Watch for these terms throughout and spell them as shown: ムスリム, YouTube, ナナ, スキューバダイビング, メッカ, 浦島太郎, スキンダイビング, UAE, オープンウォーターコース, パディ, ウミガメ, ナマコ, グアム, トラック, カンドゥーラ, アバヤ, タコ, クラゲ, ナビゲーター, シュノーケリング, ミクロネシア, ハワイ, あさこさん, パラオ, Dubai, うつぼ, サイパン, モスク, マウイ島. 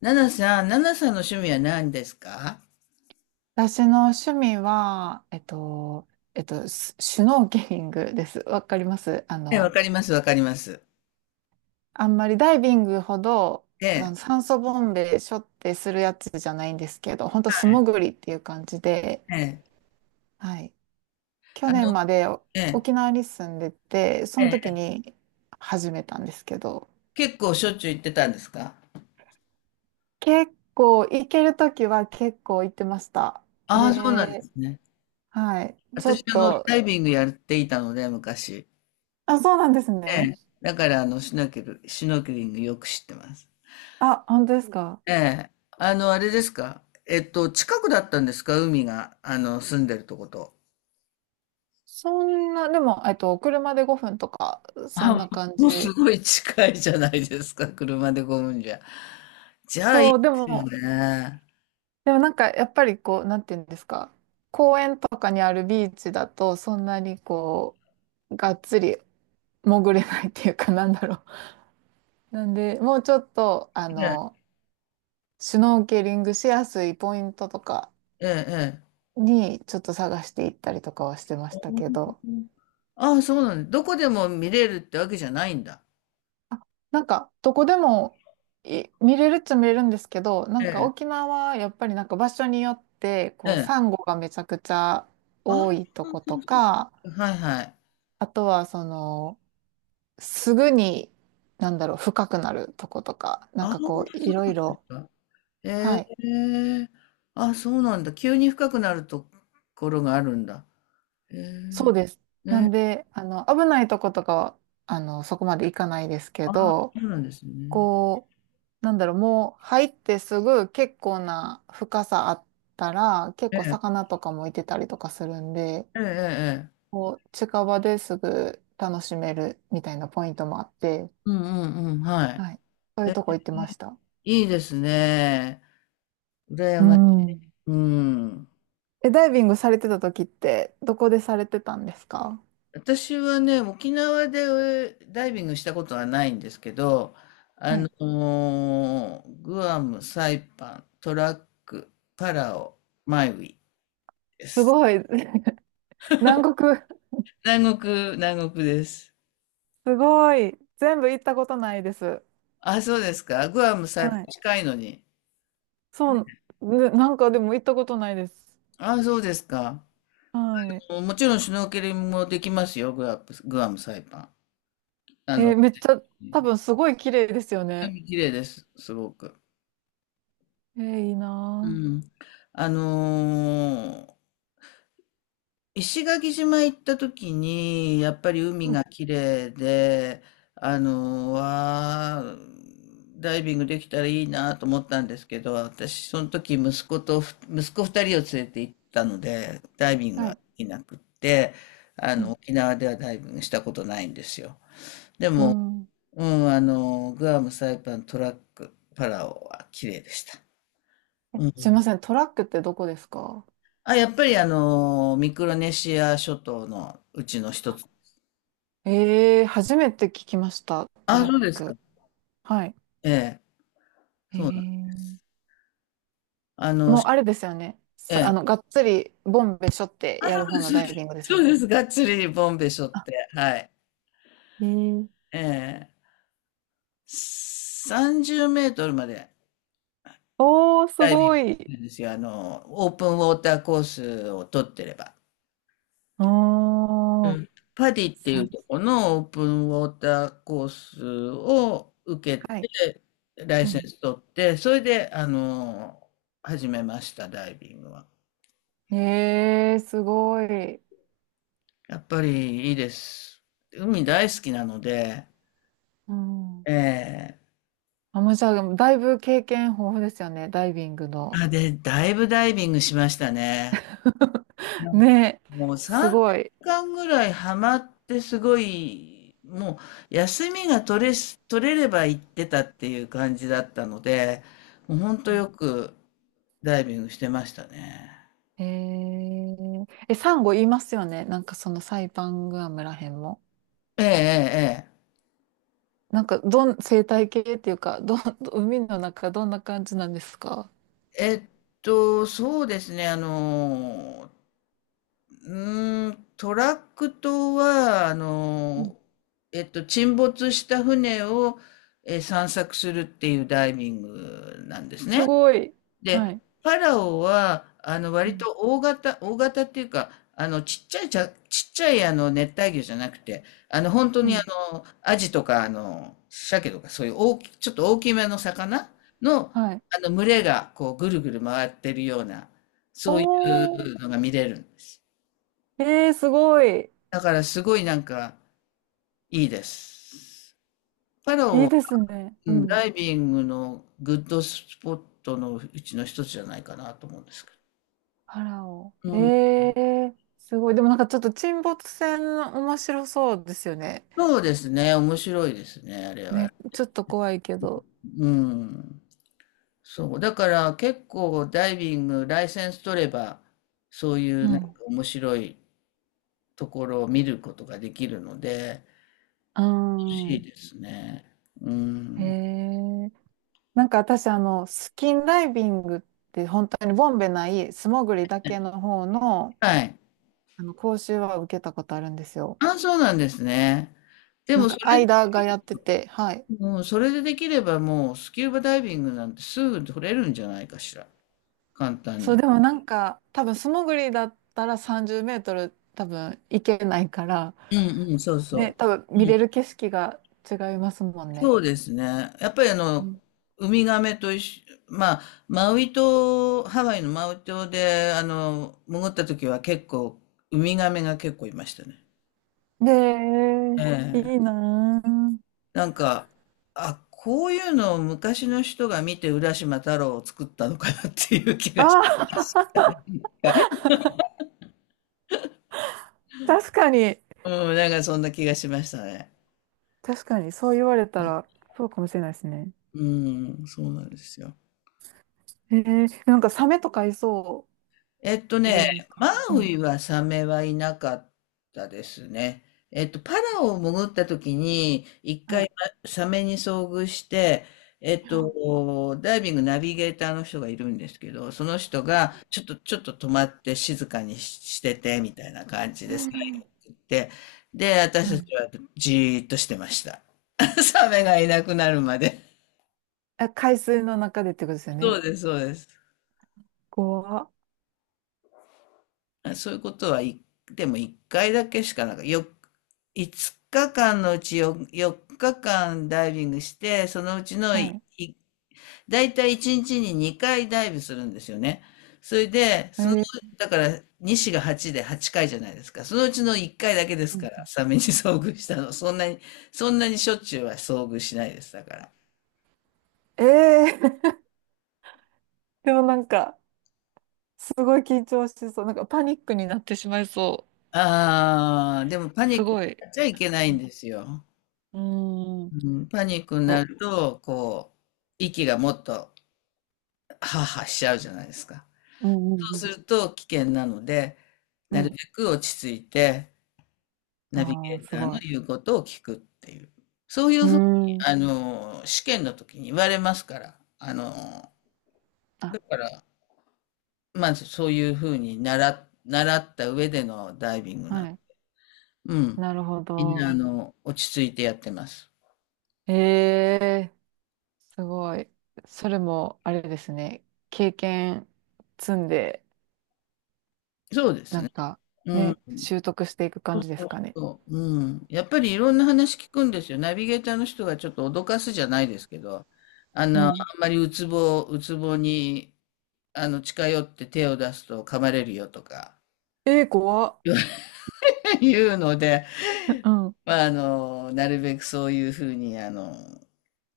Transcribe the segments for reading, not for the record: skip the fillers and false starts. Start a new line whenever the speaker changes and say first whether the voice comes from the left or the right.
left: ナナさん、ナナさんの趣味は何ですか？
right: 私の趣味は、シシュノーケリングです。わかります？
left: え、わかります、わかります。
right: あんまりダイビングほど、
left: ええ、
right: 酸素ボンベ背負ってするやつじゃないんですけど、本当素潜りっていう感じで、
left: ええ、
right: はい。去
left: あ
right: 年
left: の、
right: まで
left: ええ、
right: 沖縄に住んでて、その
left: え
right: 時
left: え。
right: に始めたんですけど、
left: 結構しょっちゅう行ってたんですか？
right: 結構、行ける時は結構行ってました。
left: ああ、そうなんで
right: で、
left: すね。
right: はい。ちょ
left: 私、
right: っ
left: ダ
right: と、
left: イビングやっていたので、昔。
right: あ、そうなんです
left: え
right: ね。
left: え、だから、シュノーケリングよく知ってます。
right: あ、本当ですか？
left: ええ、あれですか？近くだったんですか、海が、住んでるとこと。
right: そんな、でも、車で5分とか、そん
left: あ、
right: な感
left: もうす
right: じ。
left: ごい近いじゃないですか、車で5んじゃ。じゃあ、いい
right: そ
left: で
right: う、で
left: すよ
right: も、
left: ね。
right: なんか、やっぱりこう、なんていうんですか、公園とかにあるビーチだと、そんなにこう、がっつり潜れないっていうかなんだろう。なんで、もうちょっと、シュノーケリングしやすいポイントとか
left: ええ、ええ。
right: に、ちょっと探していったりとかはしてましたけど、
left: ああ、そうなんだ。どこでも見れるってわけじゃないんだ。
right: あなんか、どこでも見れるっちゃ見れるんですけど、な
left: え
right: んか
left: え、
right: 沖縄はやっぱりなんか場所によって、
left: え
right: こう、
left: え。
right: サンゴがめちゃくちゃ
left: ああ、
right: 多いと
left: そう
right: こ
left: そ
right: と
left: うそ
right: か、
left: う、はいはい。
right: あとはその、すぐに、なんだろう、深くなるとことか、なん
left: ああ、
right: か
left: そうなん
right: こ
left: で
right: う、
left: す
right: いろいろ、
left: か。え
right: はい、
left: え。あ、そうなんだ。急に深くなるところがあるんだ。え
right: そ
left: え。
right: うです。なん
left: ね。
right: で、危ないとことかは、そこまで行かないですけ
left: ああ、
right: ど、
left: そうなんですね。
right: こう、なんだろう、もう入ってすぐ結構な深さあったら、結
left: え
right: 構
left: え、
right: 魚とかもいてたりとかするんで、
left: ええ、ええ。ええ、
right: こう、近場ですぐ楽しめるみたいなポイントもあって、
left: うんうんうん、はい。
right: はい。そういう
left: え、
right: とこ行ってました。
left: いいですね。羨
right: う
left: ましい。
right: ん。
left: うん。
right: え、ダイビングされてた時って、どこでされてたんですか？
left: 私はね、沖縄でダイビングしたことはないんですけど、あ
right: は
left: の
right: い。
left: グアム、サイパン、トラック、パラオ、マイウィで
right: す
left: す。
right: ごい。南国。
left: 南国、南国です。
right: すごい。全部行ったことないです。
left: あ、そうですか。グアム、サイパン
right: はい。
left: 近いのに。
right: そう、ね、なんかでも行ったことないです。
left: あ、そうですか。
right: はい。
left: もちろんシュノーケリングもできますよ、グアム、グアム、サイパン。あの、
right: めっちゃ、多分すごい綺麗ですよね。
left: 海綺麗です、すごく。
right: いい
left: う
right: な
left: ん。あのー石垣島行った時に、やっぱり
right: ぁ。
left: 海
right: う
left: が
right: ん。
left: 綺麗で、わあ、ダイビングできたらいいなと思ったんですけど、私、その時息子と息子二人を連れて行ったので、ダイビング
right: は
left: はで
right: い。
left: きなくって、
right: ぁ。う
left: 沖縄ではダイビングしたことないんですよ。でも、
right: ん。うん。
left: うん、グアム、サイパン、トラック、パラオは綺麗でした。
right: え、
left: うん。
right: すいません、トラックってどこですか？
left: あ、やっぱりミクロネシア諸島のうちの一つ。
right: ええー、初めて聞きました、ト
left: あ、
right: ラッ
left: そうですか。
right: ク。はい。
left: ええ、
right: え
left: そうなん。
right: ー、
left: あの、
right: もう
left: し
right: あれですよね。
left: ええ、
right: がっつり、ボンベしょって
left: あ、
right: やる方の
left: そうで
right: ダイビ
left: す。
right: ング ですよ
left: そう
right: ね。
left: です。がっつりボンベ背負っ
right: あ、
left: て、はい。
right: えー、
left: ええ、30メートルまで
right: おー、す
left: ダイビング
right: ご
left: す
right: い。
left: るんですよ。オープンウォーターコースを取ってれば。
right: お
left: う
right: ー、
left: ん。パディっていう
right: さ、
left: とこのオープンウォーターコースを受け
right: はい。
left: て、ライ
right: う
left: セン
right: ん。
left: ス取って、それで、始めました、ダイビングは。
right: すごい。
left: やっぱりいいです。海大好きなので、
right: うん。
left: ええ、
right: あ、もうじゃあ、だいぶ経験豊富ですよね、ダイビングの。
left: あ、で、だいぶダイビングしましたね。うん。
right: ね、
left: もう
right: す
left: 3
right: ごい。
left: 年間ぐらいハマってすごい、もう休みが取れれば行ってたっていう感じだったので、もうほんとよくダイビングしてましたね。
right: サンゴ言いますよね。なんかそのサイパングアムらへんも。
left: ええええ
right: なんかどん、生態系っていうか、海の中どんな感じなんですか？
left: ええ。そうですね、トラック島は、
right: うん。
left: 沈没した船を、散策するっていうダイビングなんです
right: す
left: ね。
right: ごい。は
left: で、
right: い。
left: パラオは、
right: う
left: 割
right: ん。
left: と大型、大型っていうか、ちっちゃい、熱帯魚じゃなくて、本当
right: う
left: に、
right: ん。
left: アジとか、鮭とか、そういうちょっと大きめの魚の、
right: はい。
left: 群れが、こう、ぐるぐる回ってるような、
right: お
left: そうい
right: ー。
left: うのが見れるんです。
right: えすごい。
left: だからすごいなんかいいです。パラオ
right: いい
left: も、
right: ですね。
left: う
right: う
left: ん、ダ
right: ん。
left: イビングのグッドスポットのうちの一つじゃないかなと思うんですけ
right: パラオ。
left: ど。うん。
right: すごい。でもなんかちょっと沈没船面白そうですよね。
left: そうですね。面白いですね、あれは。
right: ね、ちょっと怖いけど。
left: うん。そう。だから結構ダイビング、ライセンス取れば、そうい
right: う
left: うなんか
right: ん。
left: 面白いところを見ることができるので、
right: う
left: 欲しい
right: ん。
left: ですね。う
right: へ
left: ん。
right: え。なんか私、スキンダイビングって本当にボンベない素潜りだけの方の、
left: はい。
right: 講習は受けたことあるんですよ。
left: あ、そうなんですね。で
right: な
left: も
right: んか、
left: それ
right: 間がやってて、はい。
left: もうそれでできればもうスキューバダイビングなんてすぐ取れるんじゃないかしら。簡単
right: そう、
left: に。
right: でもなんか、多分素潜りだったら30メートル多分行けないから、
left: うんうん、そうそ
right: ね、
left: う。
right: 多分見
left: う
right: れ
left: ん、
right: る景色が違いますもんね。
left: そうですね。やっぱり
right: うん。
left: ウミガメと一緒、まあ、マウイ島、ハワイのマウイ島で、潜った時は結構、ウミガメが結構いましたね。
right: で、
left: え
right: いい
left: え。
right: なぁ。
left: なんか、あ、こういうのを昔の人が見て浦島太郎を作ったのかなっていう気がし
right: ああ、
left: た。
right: 確かに。
left: うん、なんかそんな気がしましたね。
right: 確かに、そう言われたら、そうかもしれないですね。
left: うん、そうなんですよ。
right: なんかサメとかいそうじ
left: ね、
right: ゃないですか。
left: マ
right: う
left: ウ
right: ん。
left: イはサメはいなかったですね。パラオを潜った時に、一
right: は
left: 回
right: い。
left: サメに遭遇して、ダイビングナビゲーターの人がいるんですけど、その人が、ちょっと止まって静かにしてて、みたいな感じでさ、言って、で、私
right: は
left: た
right: い。
left: ちはじーっとしてました。サメがいなくなるまで。
right: あ、海水の中でってことですよ
left: そ
right: ね。
left: うです、そうです。
right: 怖っ。
left: そういうこと、はい。でも1回だけしかなんか、5日間のうち4日間ダイビングして、そのうちの
right: はい。
left: いたい1日に2回ダイブするんですよね。それで、
right: えー、
left: だから、西が8で8回じゃないですか。そのうちの1回だけです
right: う
left: か
right: ん。
left: ら、サメに遭遇したの。そんなに、そんなにしょっちゅうは遭遇しないです、だから。
right: えー でもなんか、すごい緊張しそう。なんかパニックになってしまいそ
left: ああ、でも
right: う。
left: パニ
right: す
left: ックに
right: ごい。
left: なっちゃいけな
right: う
left: いん
right: ん。
left: ですよ。
right: うーん。
left: うん、パニックにな
right: そ
left: ると、こう、息がもっとハアハアしちゃうじゃないですか。
right: う。うん、う
left: そうす
right: ん、
left: ると危険なので、
right: う
left: な
right: ん。う
left: る
right: ん。
left: べく落ち着いて、ナビ
right: あ
left: ゲ
right: あ、
left: ー
right: す
left: ター
right: ご
left: の
right: い。
left: 言うことを聞くっていう。そうい
right: う
left: う
right: ー
left: ふうに、
right: ん。
left: 試験の時に言われますから。だか
right: あ、
left: ら、まずそういうふうに習った上でのダイビングなの。
right: はい。
left: うん。
right: なるほ
left: みんな、
right: ど。
left: 落ち着いてやってます。
right: ええ、すごい。それも、あれですね。経験積んで、
left: そうです
right: な
left: ね。
right: んか、
left: うん。
right: ね、習得していく感じですかね。
left: そう、うん。やっぱりいろんな話聞くんですよ。ナビゲーターの人がちょっと脅かすじゃないですけど、
right: う
left: あん
right: ん。
left: まりうつぼに、近寄って手を出すと噛まれるよとか
right: ええ、怖っ。
left: 言うので、
right: うん。
left: まあ、なるべくそういうふうに、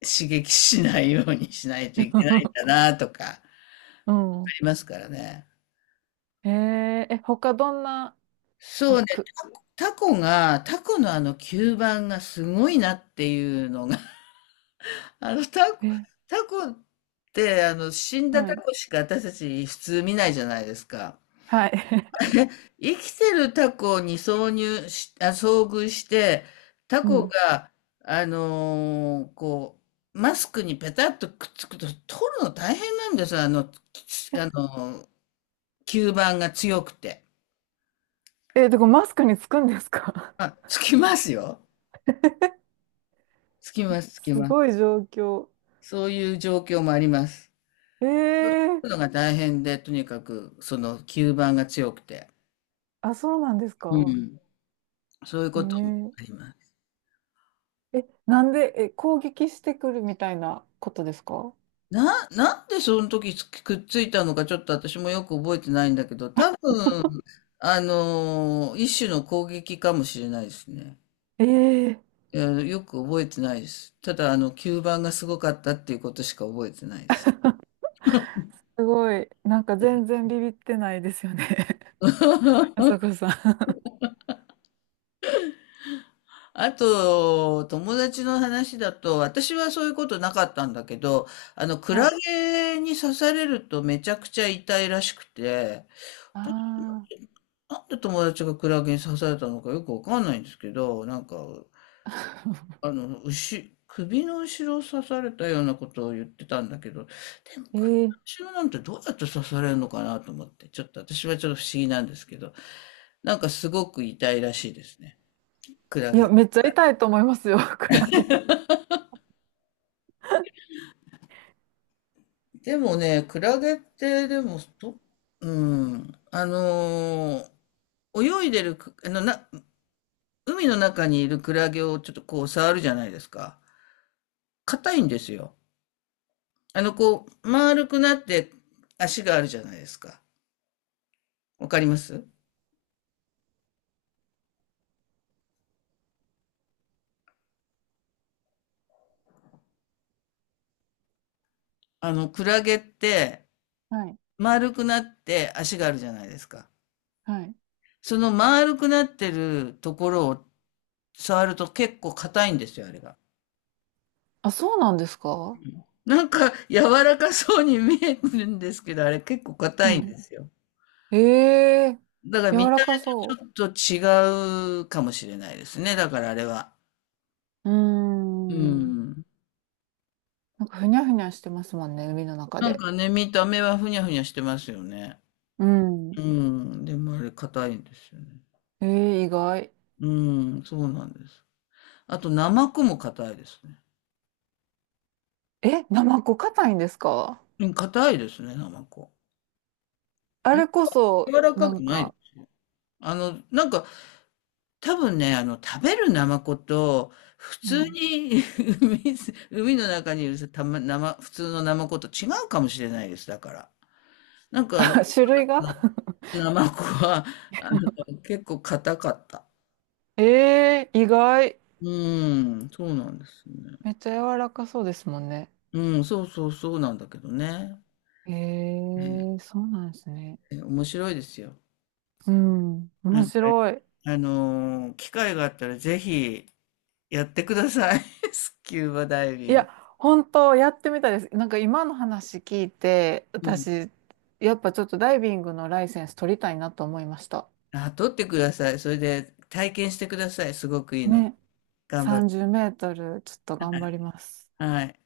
left: 刺激しないようにしないといけないんだ なとか、あ
right: うん。
left: りますからね。
right: えええ、他どんな、
left: そ
right: あ、
left: うね、
right: く、
left: タコのあの吸盤がすごいなっていうのがあの、タコ、
right: え、
left: タコって、死んだ
right: は
left: タ
right: い。
left: コしか私たち普通見ないじゃないですか。
right: はい。
left: ね、生きてるタコに挿入し、あ、遭遇して、タ
right: う
left: コ
right: ん。
left: が、こう、マスクにペタッとくっつくと、取るの大変なんですよ。あの、きあのー、吸盤が強くて。
right: え、で、これマスクにつくんですか？
left: あ、つきますよ。つきます、つき
right: す
left: ます。
right: ごい状況。
left: そういう状況もあります。
right: ええ。
left: 取るのが大変で、とにかく、その吸盤が強くて。
right: あ、そうなんです
left: う
right: か。
left: ん。そういうこともあ
right: え。
left: ります。
right: ええ、なんで、え、攻撃してくるみたいなことですか？
left: なんでその時つくっついたのかちょっと私もよく覚えてないんだけど、多分、一種の攻撃かもしれないですね。
right: ええ。
left: いや、よく覚えてないです。ただ、吸盤がすごかったっていうことしか覚えてないです。
right: すごい。なんか全然ビビってないですよね。あ さこさん。
left: あと、友達の話だと、私はそういうことなかったんだけど、ク
right: は
left: ラ
right: い。
left: ゲに刺されるとめちゃくちゃ痛いらしくて、
right: ああ。
left: なんで友達がクラゲに刺されたのかよくわかんないんですけど、なんか、首の後ろを刺されたようなことを言ってたんだけど、でも
right: えー、
left: 首の後ろなんてどうやって刺されるのかなと思って、ちょっと私はちょっと不思議なんですけど、なんかすごく痛いらしいですね。クラ
right: いや、
left: ゲ。
right: めっちゃ痛いと思いますよ、クラゲ。
left: でもね、クラゲってでも、どうん、泳いでるく、あのな、海の中にいるクラゲをちょっとこう触るじゃないですか。硬いんですよ。こう、丸くなって足があるじゃないですか。わかります？クラゲって
right: はい。
left: 丸くなって足があるじゃないですか。
right: はい。
left: その丸くなってるところを触ると結構硬いんですよ、あれが。
right: あ、そうなんですか？
left: なんか柔らかそうに見えるんですけど、あれ結構
right: う
left: 硬いん
right: ん。
left: ですよ。
right: ええー、
left: だから見
right: 柔ら
left: た
right: か
left: 目
right: そ
left: ちょっと違うかもしれないですね。だからあれは。
right: う。うー
left: う
right: ん。
left: ん。
right: なんかふにゃふにゃしてますもんね、海の中
left: なん
right: で。
left: かね、見た目はふにゃふにゃしてますよね。
right: うん。
left: うん。でもあれ硬いんですよね。
right: ええー、意外。
left: うーん、そうなんです。あと、ナマコも硬いですね。
right: え、ナマコ硬いんですか？
left: うん、硬いですね、ナマコ。
right: あ
left: うん、
right: れこ
left: 柔
right: そ、
left: らか
right: な
left: く
right: ん
left: ないで
right: か、
left: す。なんか、多分ね、食べるナマコと、普
right: う
left: 通
right: ん。
left: に 海の中にいる、たま、生普通のナマコと違うかもしれないです、だから。なんか、
right: 種類が
left: ナマコは、結構硬かった。
right: ええー、意外。
left: うーん、そうなんですね。
right: めっちゃ柔らかそうですもんね。
left: うん、そうそうそうなんだけどね。
right: へ
left: うん、
right: え、そうなんですね。
left: 面白いですよ。
right: うん、
left: な
right: 面
left: んか
right: 白い。
left: 機会があったらぜひやってください。スキューバダイ
right: い
left: ビング。
right: や、本当やってみたいです。なんか今の話聞いて、
left: うん。
right: 私、やっぱちょっとダイビングのライセンス取りたいなと思いました。
left: あ、撮ってください。それで体験してください。すごくいいので。
right: ね、
left: 頑張る。
right: 30メートル、ちょっと頑張ります。
left: はい。